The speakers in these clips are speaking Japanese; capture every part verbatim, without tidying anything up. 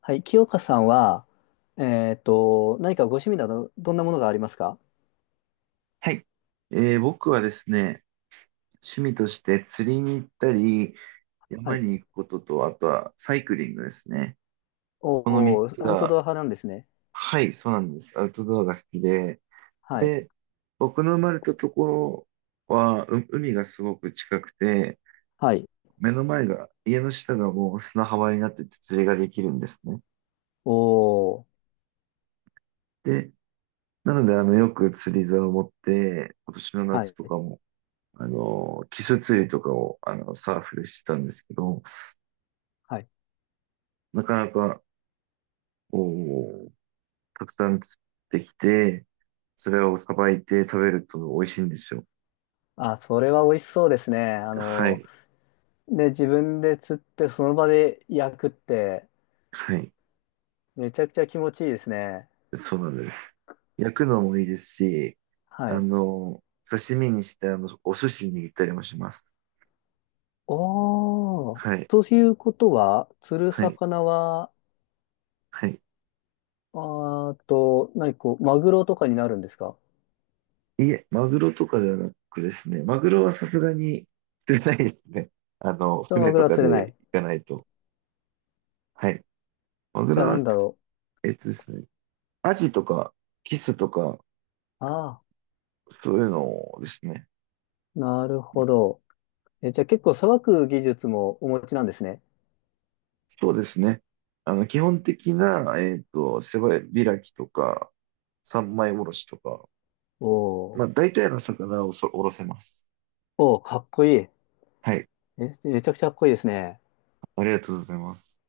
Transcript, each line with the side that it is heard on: left: はい、清香さんは、えっと、何かご趣味など、どんなものがありますか？
right: はい。えー僕はですね、趣味として釣りに行ったり、
left: は
right: 山
left: い。
right: に行くことと、あとはサイクリングですね。この3
left: おお、
right: つ
left: アウト
right: が、
left: ドア派なんですね。
right: はい、そうなんです。アウトドアが好きで。
left: はい。
right: で、僕の生まれたところは、う海がすごく近くて、
left: はい。
right: 目の前が、家の下がもう砂浜になってて釣りができるんですね。
left: おお、
right: で、なので、あの、よく釣り竿を持って、今年の
left: は
right: 夏と
left: い。
right: かも、あの、キス釣りとかを、あの、サーフでしてたんですけど、
left: はい。
right: なかなか、こう、たくさん釣ってきて、それをさばいて食べると美味しいんですよ。
left: あ、それは美味しそうですね。あ
right: は
left: の、
right: い。
left: で、自分で釣って、その場で焼くって、
right: はい。
left: めちゃくちゃ気持ちいいですね。
right: そうなんです。焼くのもいいですし、
left: は
right: あ
left: い。
right: の、刺身にして、あの、お寿司に握ったりもします。
left: おお、
right: はい。
left: ということは、釣る
right: はい。
left: 魚は、
right: はい。
left: あーっと、何こう、マグロとかになるんですか？
right: いえ、マグロとかではなくですね。マグロはさすがに釣れないですね。あの、
left: そのマ
right: 船
left: グ
right: と
left: ロは
right: か
left: 釣れな
right: で行
left: い。
right: かないと。はい。マグ
left: じ
right: ロ
left: ゃあなん
right: は、
left: だろ
right: えっとですね。アジとか、キスとか、
left: う。ああ。
right: そういうのですね。
left: なるほど。え、じゃあ結構さばく技術もお持ちなんですね。
right: そうですね。あの、基本的な、えっと、背開きとか、三枚おろしとか、
left: お
right: ま
left: ー
right: あ、大体の魚をそおろせます。
left: おー、かっこいい。
right: はい。
left: え、めちゃくちゃかっこいいですね。
right: ありがとうございます。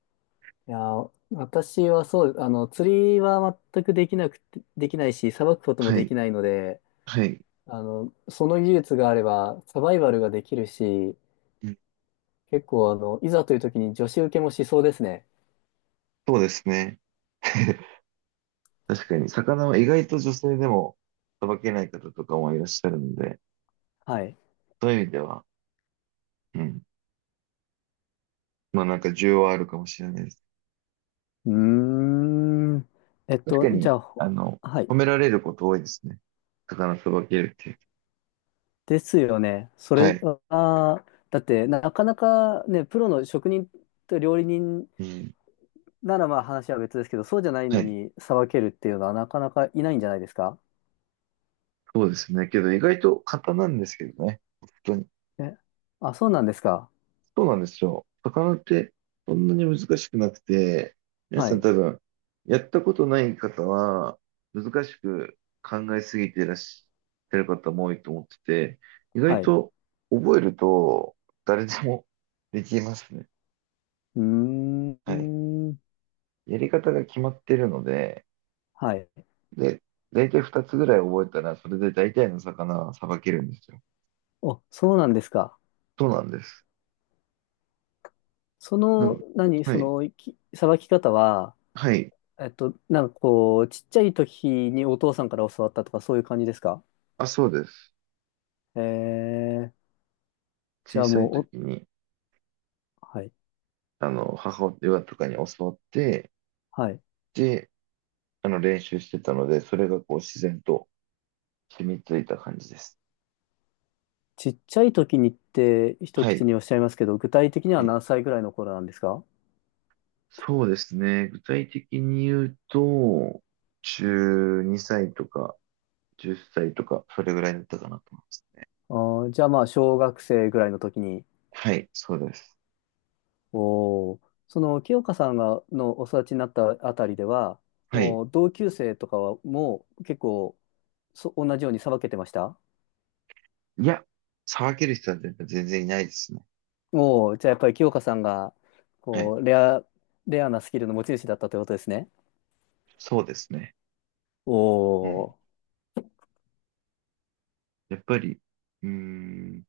left: いやー、私はそう、あの、釣りは全くできなくて、できないし、さばくことも
right: は
left: で
right: い。
left: きないので、
right: はい。
left: あの、その技術があれば、サバイバルができるし、
right: うん、
left: 結構、あの、いざという時に女子受けもしそうですね。
right: そうですね。確かに、魚は意外と女性でもさばけない方とかもいらっしゃるので、
left: はい。
right: そういう意味では、うん。まあ、なんか需要はあるかもしれないです。
left: うーん。えっ
right: 確
left: と、
right: か
left: じ
right: に、
left: ゃあ、ほ
right: あの、
left: はい。
right: 褒められること多いですね。魚さばけるっていう。
left: ですよね。そ
right: は
left: れ
right: い。
left: は、だってなかなかね、プロの職人と料理人
right: うん。
left: ならまあ話は別ですけど、そうじゃない
right: は
left: の
right: い。
left: にさばけるっていうのはなかなかいないんじゃないですか？
right: そうですね。けど意外と簡単なんですけどね。本当に。
left: え、あ、そうなんですか。
right: そうなんですよ。魚ってそんなに難しくなくて、皆
left: は
right: さん
left: い。
right: 多分、やったことない方は、難しく考えすぎていらっしゃる方も多いと思ってて、意
left: は
right: 外
left: い。
right: と覚えると誰でもできますね。
left: うー
right: はい。
left: ん。
right: やり方が決まってるので、
left: はい。
right: で、大体ふたつぐらい覚えたら、それで大体の魚はさばけるんですよ。
left: お、そうなんですか。
right: そうなんです。
left: そ
right: な
left: の、
right: ん、
left: 何、
right: は
left: そ
right: い。
left: の、きさばき方は、
right: はい。
left: えっと、なんかこう、ちっちゃい時にお父さんから教わったとかそういう感じですか？
right: あ、そうです。
left: えー、じ
right: 小
left: ゃあ
right: さい
left: も
right: 時
left: う、
right: に、
left: お、はい。
right: あの、母親とかに教わって、
left: はい。
right: で、あの、練習してたので、それがこう、自然と染みついた感じです。
left: ちっちゃい時にって一
right: は
left: 口
right: い。
left: におっしゃいますけど、具体的に
right: は
left: は
right: い、
left: 何歳ぐらいの頃なんですか？
right: そうですね。具体的に言うと、じゅうにさいとか、じゅっさいとか、それぐらいだったかなと思いますね。
left: あーじゃあまあ、小学生ぐらいの時に、
right: はい、そうです。
left: おー、その清香さんがのお育ちになったあたりでは、
right: はい。
left: もう同級生とかはもう結構そ同じようにさばけてました？
right: いや、騒げる人は全然いないですね。
left: おー、じゃあやっぱり清香さんが
right: は
left: こ
right: い。
left: うレア、レアなスキルの持ち主だったということですね。
right: そうですね。
left: お
right: うん。
left: ー、
right: やっぱり、うーん。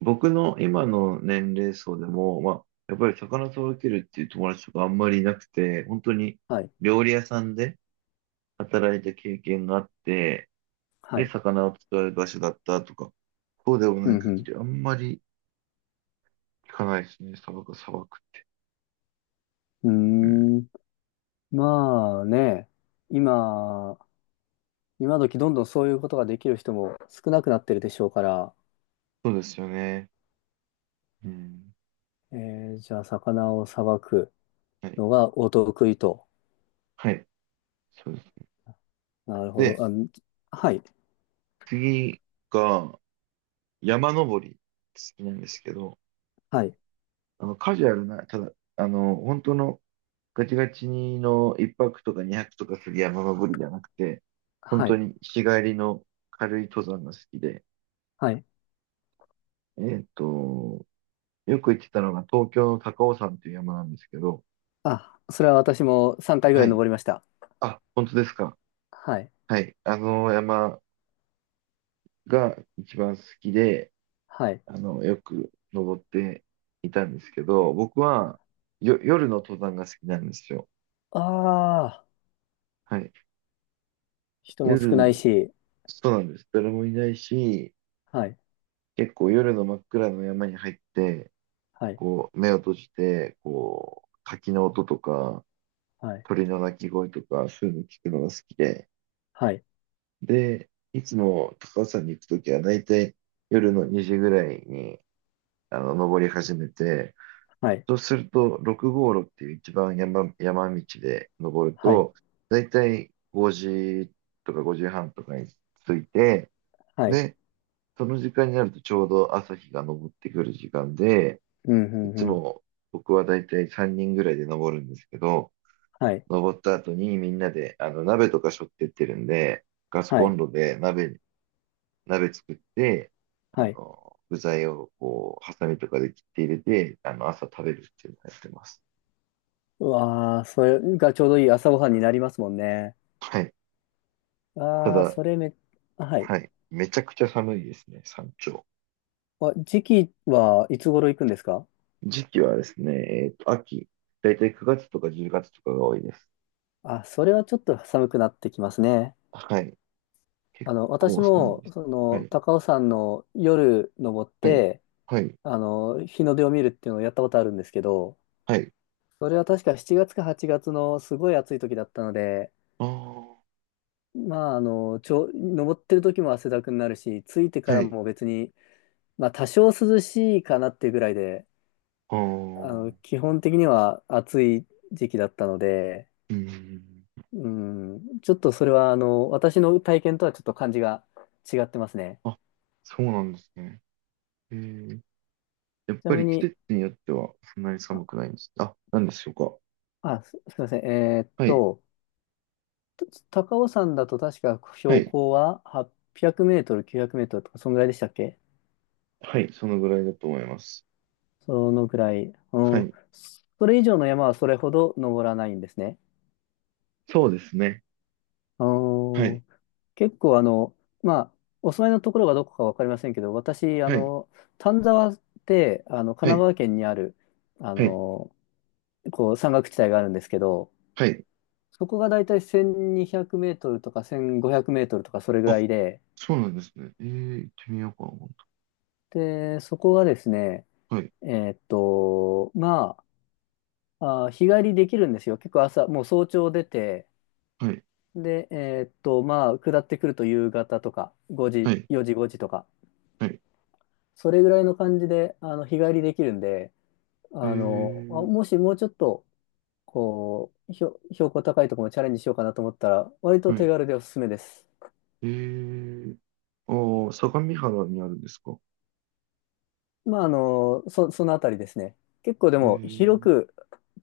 right: 僕の今の年齢層でも、まあ、やっぱり魚届けるっていう友達とかあんまりいなくて、本当に
left: はい、
right: 料理屋さんで働いた経験があって、
left: は
right: で、
left: い。
right: 魚を使う場所だったとか、そうでも
left: う
right: ない限
left: ん
right: りあんまり聞かないですね、砂漠、砂漠。
left: う
right: うん、
left: ん。うーん、まあね、今、今時どんどんそういうことができる人も少なくなってるでしょうから、
right: そうですよね。うん。
left: えー、じゃあ魚をさばく
right: はい。
left: のがお得意と。
right: はい。そうですね。
left: なるほ
right: で、
left: ど。あ、はい、
right: 次が山登り好きなんですけど、
left: はい、
right: あの、カジュアルな、ただ、あの、本当のガチガチにのいっぱくとかにはくとかする山登りじゃなくて、本
left: は
right: 当
left: い、
right: に日帰りの軽い登山が好きで、
left: はい。
right: えっと、よく行ってたのが東京の高尾山という山なんですけど、
left: あ、それは私もさんかいぐら
right: は
left: い
right: い。
left: 登りました。
right: あ、本当ですか。
left: はい、
right: はい。あの山が一番好きで、
left: はい。
right: あの、よく登っていたんですけど、僕はよ、夜の登山が好きなんですよ。
left: ああ、
right: はい。
left: 人も少ない
right: 夜、
left: し、
right: そうなんです。誰もいないし、
left: はい、
right: 結構夜の真っ暗の山に入って、
left: はい、
right: こう、目を閉じて、こう、滝の音とか、
left: はい、
right: 鳥の鳴き声とか、そういうの聞くのが好きで、
left: はい、
right: で、いつも高尾山に行くときは、大体夜のにじぐらいに、あの、登り始めて、
left: はい、
right: そうすると、ろく号路っていう一番山、山道で登る
left: はい、
right: と、大体ごじとかごじはんとかに着いて、
left: はい、
right: で、その時間になるとちょうど朝日が昇ってくる時間で、
left: うん、う
right: い
left: ん、
right: つ
left: うん、
right: も僕はだいたいさんにんぐらいで登るんですけど、
left: はい、
right: 登った後にみんなであの鍋とか背負ってってるんで、ガス
left: は
right: コ
left: い、
right: ンロで鍋、鍋作って、あ
left: はい。
right: の、具材をこう、ハサミとかで切って入れて、あの、朝食べるっていうのをやってます。
left: うわあ、それがちょうどいい朝ごはんになりますもんね。
right: はい。た
left: ああ、
right: だ、
left: それめ、あ、はい。
right: はい。めちゃくちゃ寒いですね、山頂。
left: あ、時期はいつ頃行くんですか？
right: 時期はですね、えっと、秋。だいたいくがつとかじゅうがつとかが多いです。
left: あ、それはちょっと寒くなってきますね。
right: はい。結
left: あの、私
right: 構寒い
left: も、
right: です。
left: そ
right: は
left: の、
right: い。
left: 高尾山の夜登っ
right: はい。
left: て、
right: はい。
left: あの、日の出を見るっていうのをやったことあるんですけど、
right: はい。
left: それは確かしちがつかはちがつのすごい暑い時だったので、
right: ああ。
left: まあ、あの、ちょ、登ってる時も汗だくになるし、着いてか
right: は
left: ら
right: い。
left: も別に、まあ、多少涼しいかなっていうぐらいで、
right: ああ、
left: あの、
right: う
left: 基本的には暑い時期だったので、
right: ん。
left: うん、ちょっとそれは、あの、私の体験とはちょっと感じが違ってますね。
right: あ、そうなんですね。えー、やっ
left: ちな
right: ぱ
left: み
right: り季
left: に、
right: 節によってはそんなに
left: あ、
right: 寒くないんです。あ、なんでしょうか。
left: あす、すみません。えーっ
right: はい。
left: と、と高尾山だと確か
right: は
left: 標
right: い。
left: 高ははっぴゃくメートル、きゅうひゃくメートルとか、そのぐらいでしたっけ？
right: はい。そのぐらいだと思います。
left: そのぐらい。う
right: は
left: ん、
right: い。
left: それ以上の山はそれほど登らないんですね。
right: そうですね。は
left: う
right: い。
left: ん、結構、あの、まあ、お住まいのところがどこかわかりませんけど、私、あ
right: はい。
left: の、丹沢って、あの、神
right: は
left: 奈
right: い。
left: 川県にある、あ
right: はい。
left: の、こう山岳地帯があるんですけど、
right: はい。
left: そこがだいたいせんにひゃくメートルとかせんごひゃくメートルとかそれぐ
right: あ、
left: らいで、
right: そうなんですね。えー、行ってみようかな。今
left: で、そこがですね、
right: 度。はい。
left: えーっと、まあ、あー、日帰りできるんですよ。結構朝、もう早朝出て、
right: はい。
left: で、えーっと、まあ、下ってくると夕方とか、5
right: は
left: 時、
right: い。
left: よじ、ごじとか、
right: はい。
left: それぐらいの感じで、あの、日帰りできるんで、
right: え
left: あの、あ
right: ー、
left: もしもうちょっと、こう、ひょ標高高いところもチャレンジしようかなと思ったら、割と
right: は
left: 手
right: い。
left: 軽でおすすめです。
right: えー、ああ、相模原にあるんですか。
left: まあ、あの、そ、そのあたりですね。結構で
right: え
left: も広
right: ー、
left: く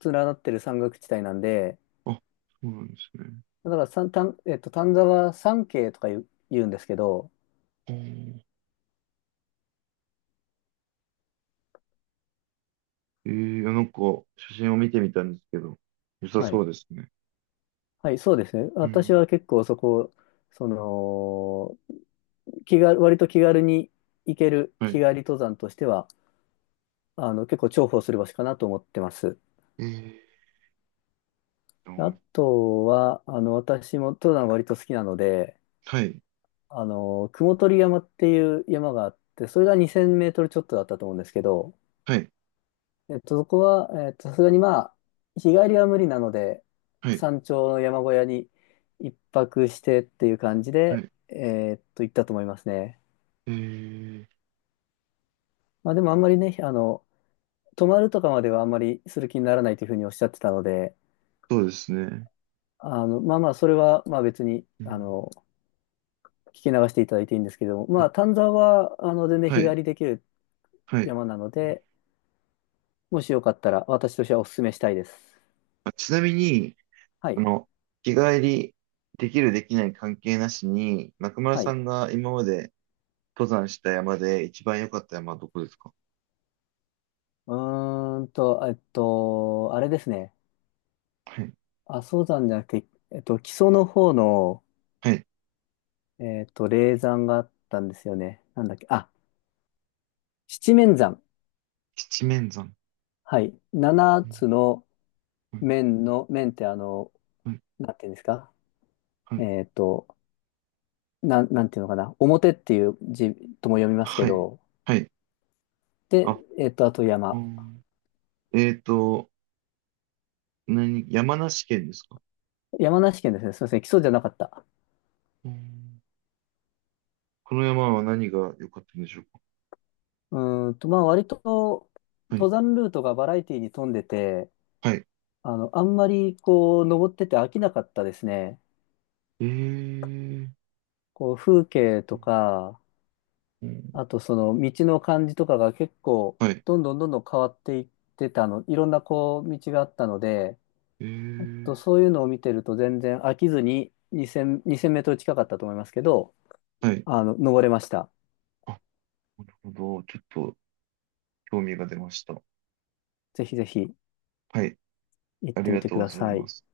left: 連なってる山岳地帯なんで、
right: あ、そうなんですね。
left: だから三、丹えっと、丹沢山系とか言う、言うんですけど、
right: あーえー、なんか、写真を見てみたんですけど、良さ
left: は
right: そ
left: い。
right: うですね。
left: はい、そうですね。
right: う
left: 私
right: ん。
left: は結構そこ、その、気が、割と気軽に行ける
right: は
left: 日帰
right: い。
left: り登山としては、あの、結構重宝する場所かなと思ってます。
right: えー
left: あ
right: と、
left: とは、あの、私も登山割と好きなので、
right: はい。
left: あの、雲取山っていう山があって、それがにせんメートルちょっとだったと思うんですけど、
right: はい。
left: えっと、そこは、えっと、さすがにまあ、日帰りは無理なので、
right: はい。
left: 山頂の山小屋に一泊してっていう感じ
right: は
left: で、
right: い。
left: えっと、行ったと思いますね。
right: えー、
left: まあでもあんまりね、あの、泊まるとかまではあんまりする気にならないというふうにおっしゃってたので、
right: そうですね。
left: あの、まあまあ、それはまあ別に、
right: う
left: あ
right: ん。
left: の、聞き流していただいていいんですけども、まあ、丹沢は、あの、全然
right: は
left: 日
right: い。
left: 帰りできる
right: はい。
left: 山なので、もしよかったら私としてはお勧めしたいです。
right: あ、ちなみに、
left: は
right: あ
left: い。
right: の、日帰りできるできない関係なしに、中村
left: は
right: さ
left: い。
right: んが今まで登山した山で一番良かった山はどこですか？
left: うーんと、えっと、あれですね。
right: はい。
left: 阿蘇山じゃなくて、えっと、木曽の方の、
right: はい。
left: えっと、霊山があったんですよね。なんだっけ、あ、七面山。
right: 七面山。
left: はい。七
right: うん。
left: つの面の、面ってあの、
right: はい。
left: なんていうんですか？
right: はい。
left: えっと、なん、なんていうのかな。表っていう字とも読みますけ
right: はい。
left: ど、
right: はい。はい。
left: で、
right: あ、
left: えっと、あと
right: う
left: 山。
right: ん。えっと、何、山梨県ですか？
left: 山梨県ですね。すみません。木曽じゃなかった。
right: うん。この山は何が良かったんでしょうか？
left: うーんと、まあ、割と、
right: は
left: 登
right: い。
left: 山ルートがバラエティに富んでて、
right: はい。
left: あの、あんまり、こう、登ってて飽きなかったですね。
right: えー。
left: こう風景とか、
right: うん。
left: あとその道の感じとかが結構
right: はい。
left: どんどんどんどん変わっていってたの、いろんなこう道があったので、
right: え
left: と
right: ー。
left: そういうのを見てると全然飽きずににせん、にせんメートル近かったと思いますけど、
right: はい。
left: あの、登れました。
right: あ、なるほど。ちょっと興味が出ました。
left: ぜひぜひ
right: はい。
left: 行っ
right: あり
left: てみ
right: が
left: て
right: とう
left: く
right: ご
left: だ
right: ざい
left: さ
right: ま
left: い。
right: す。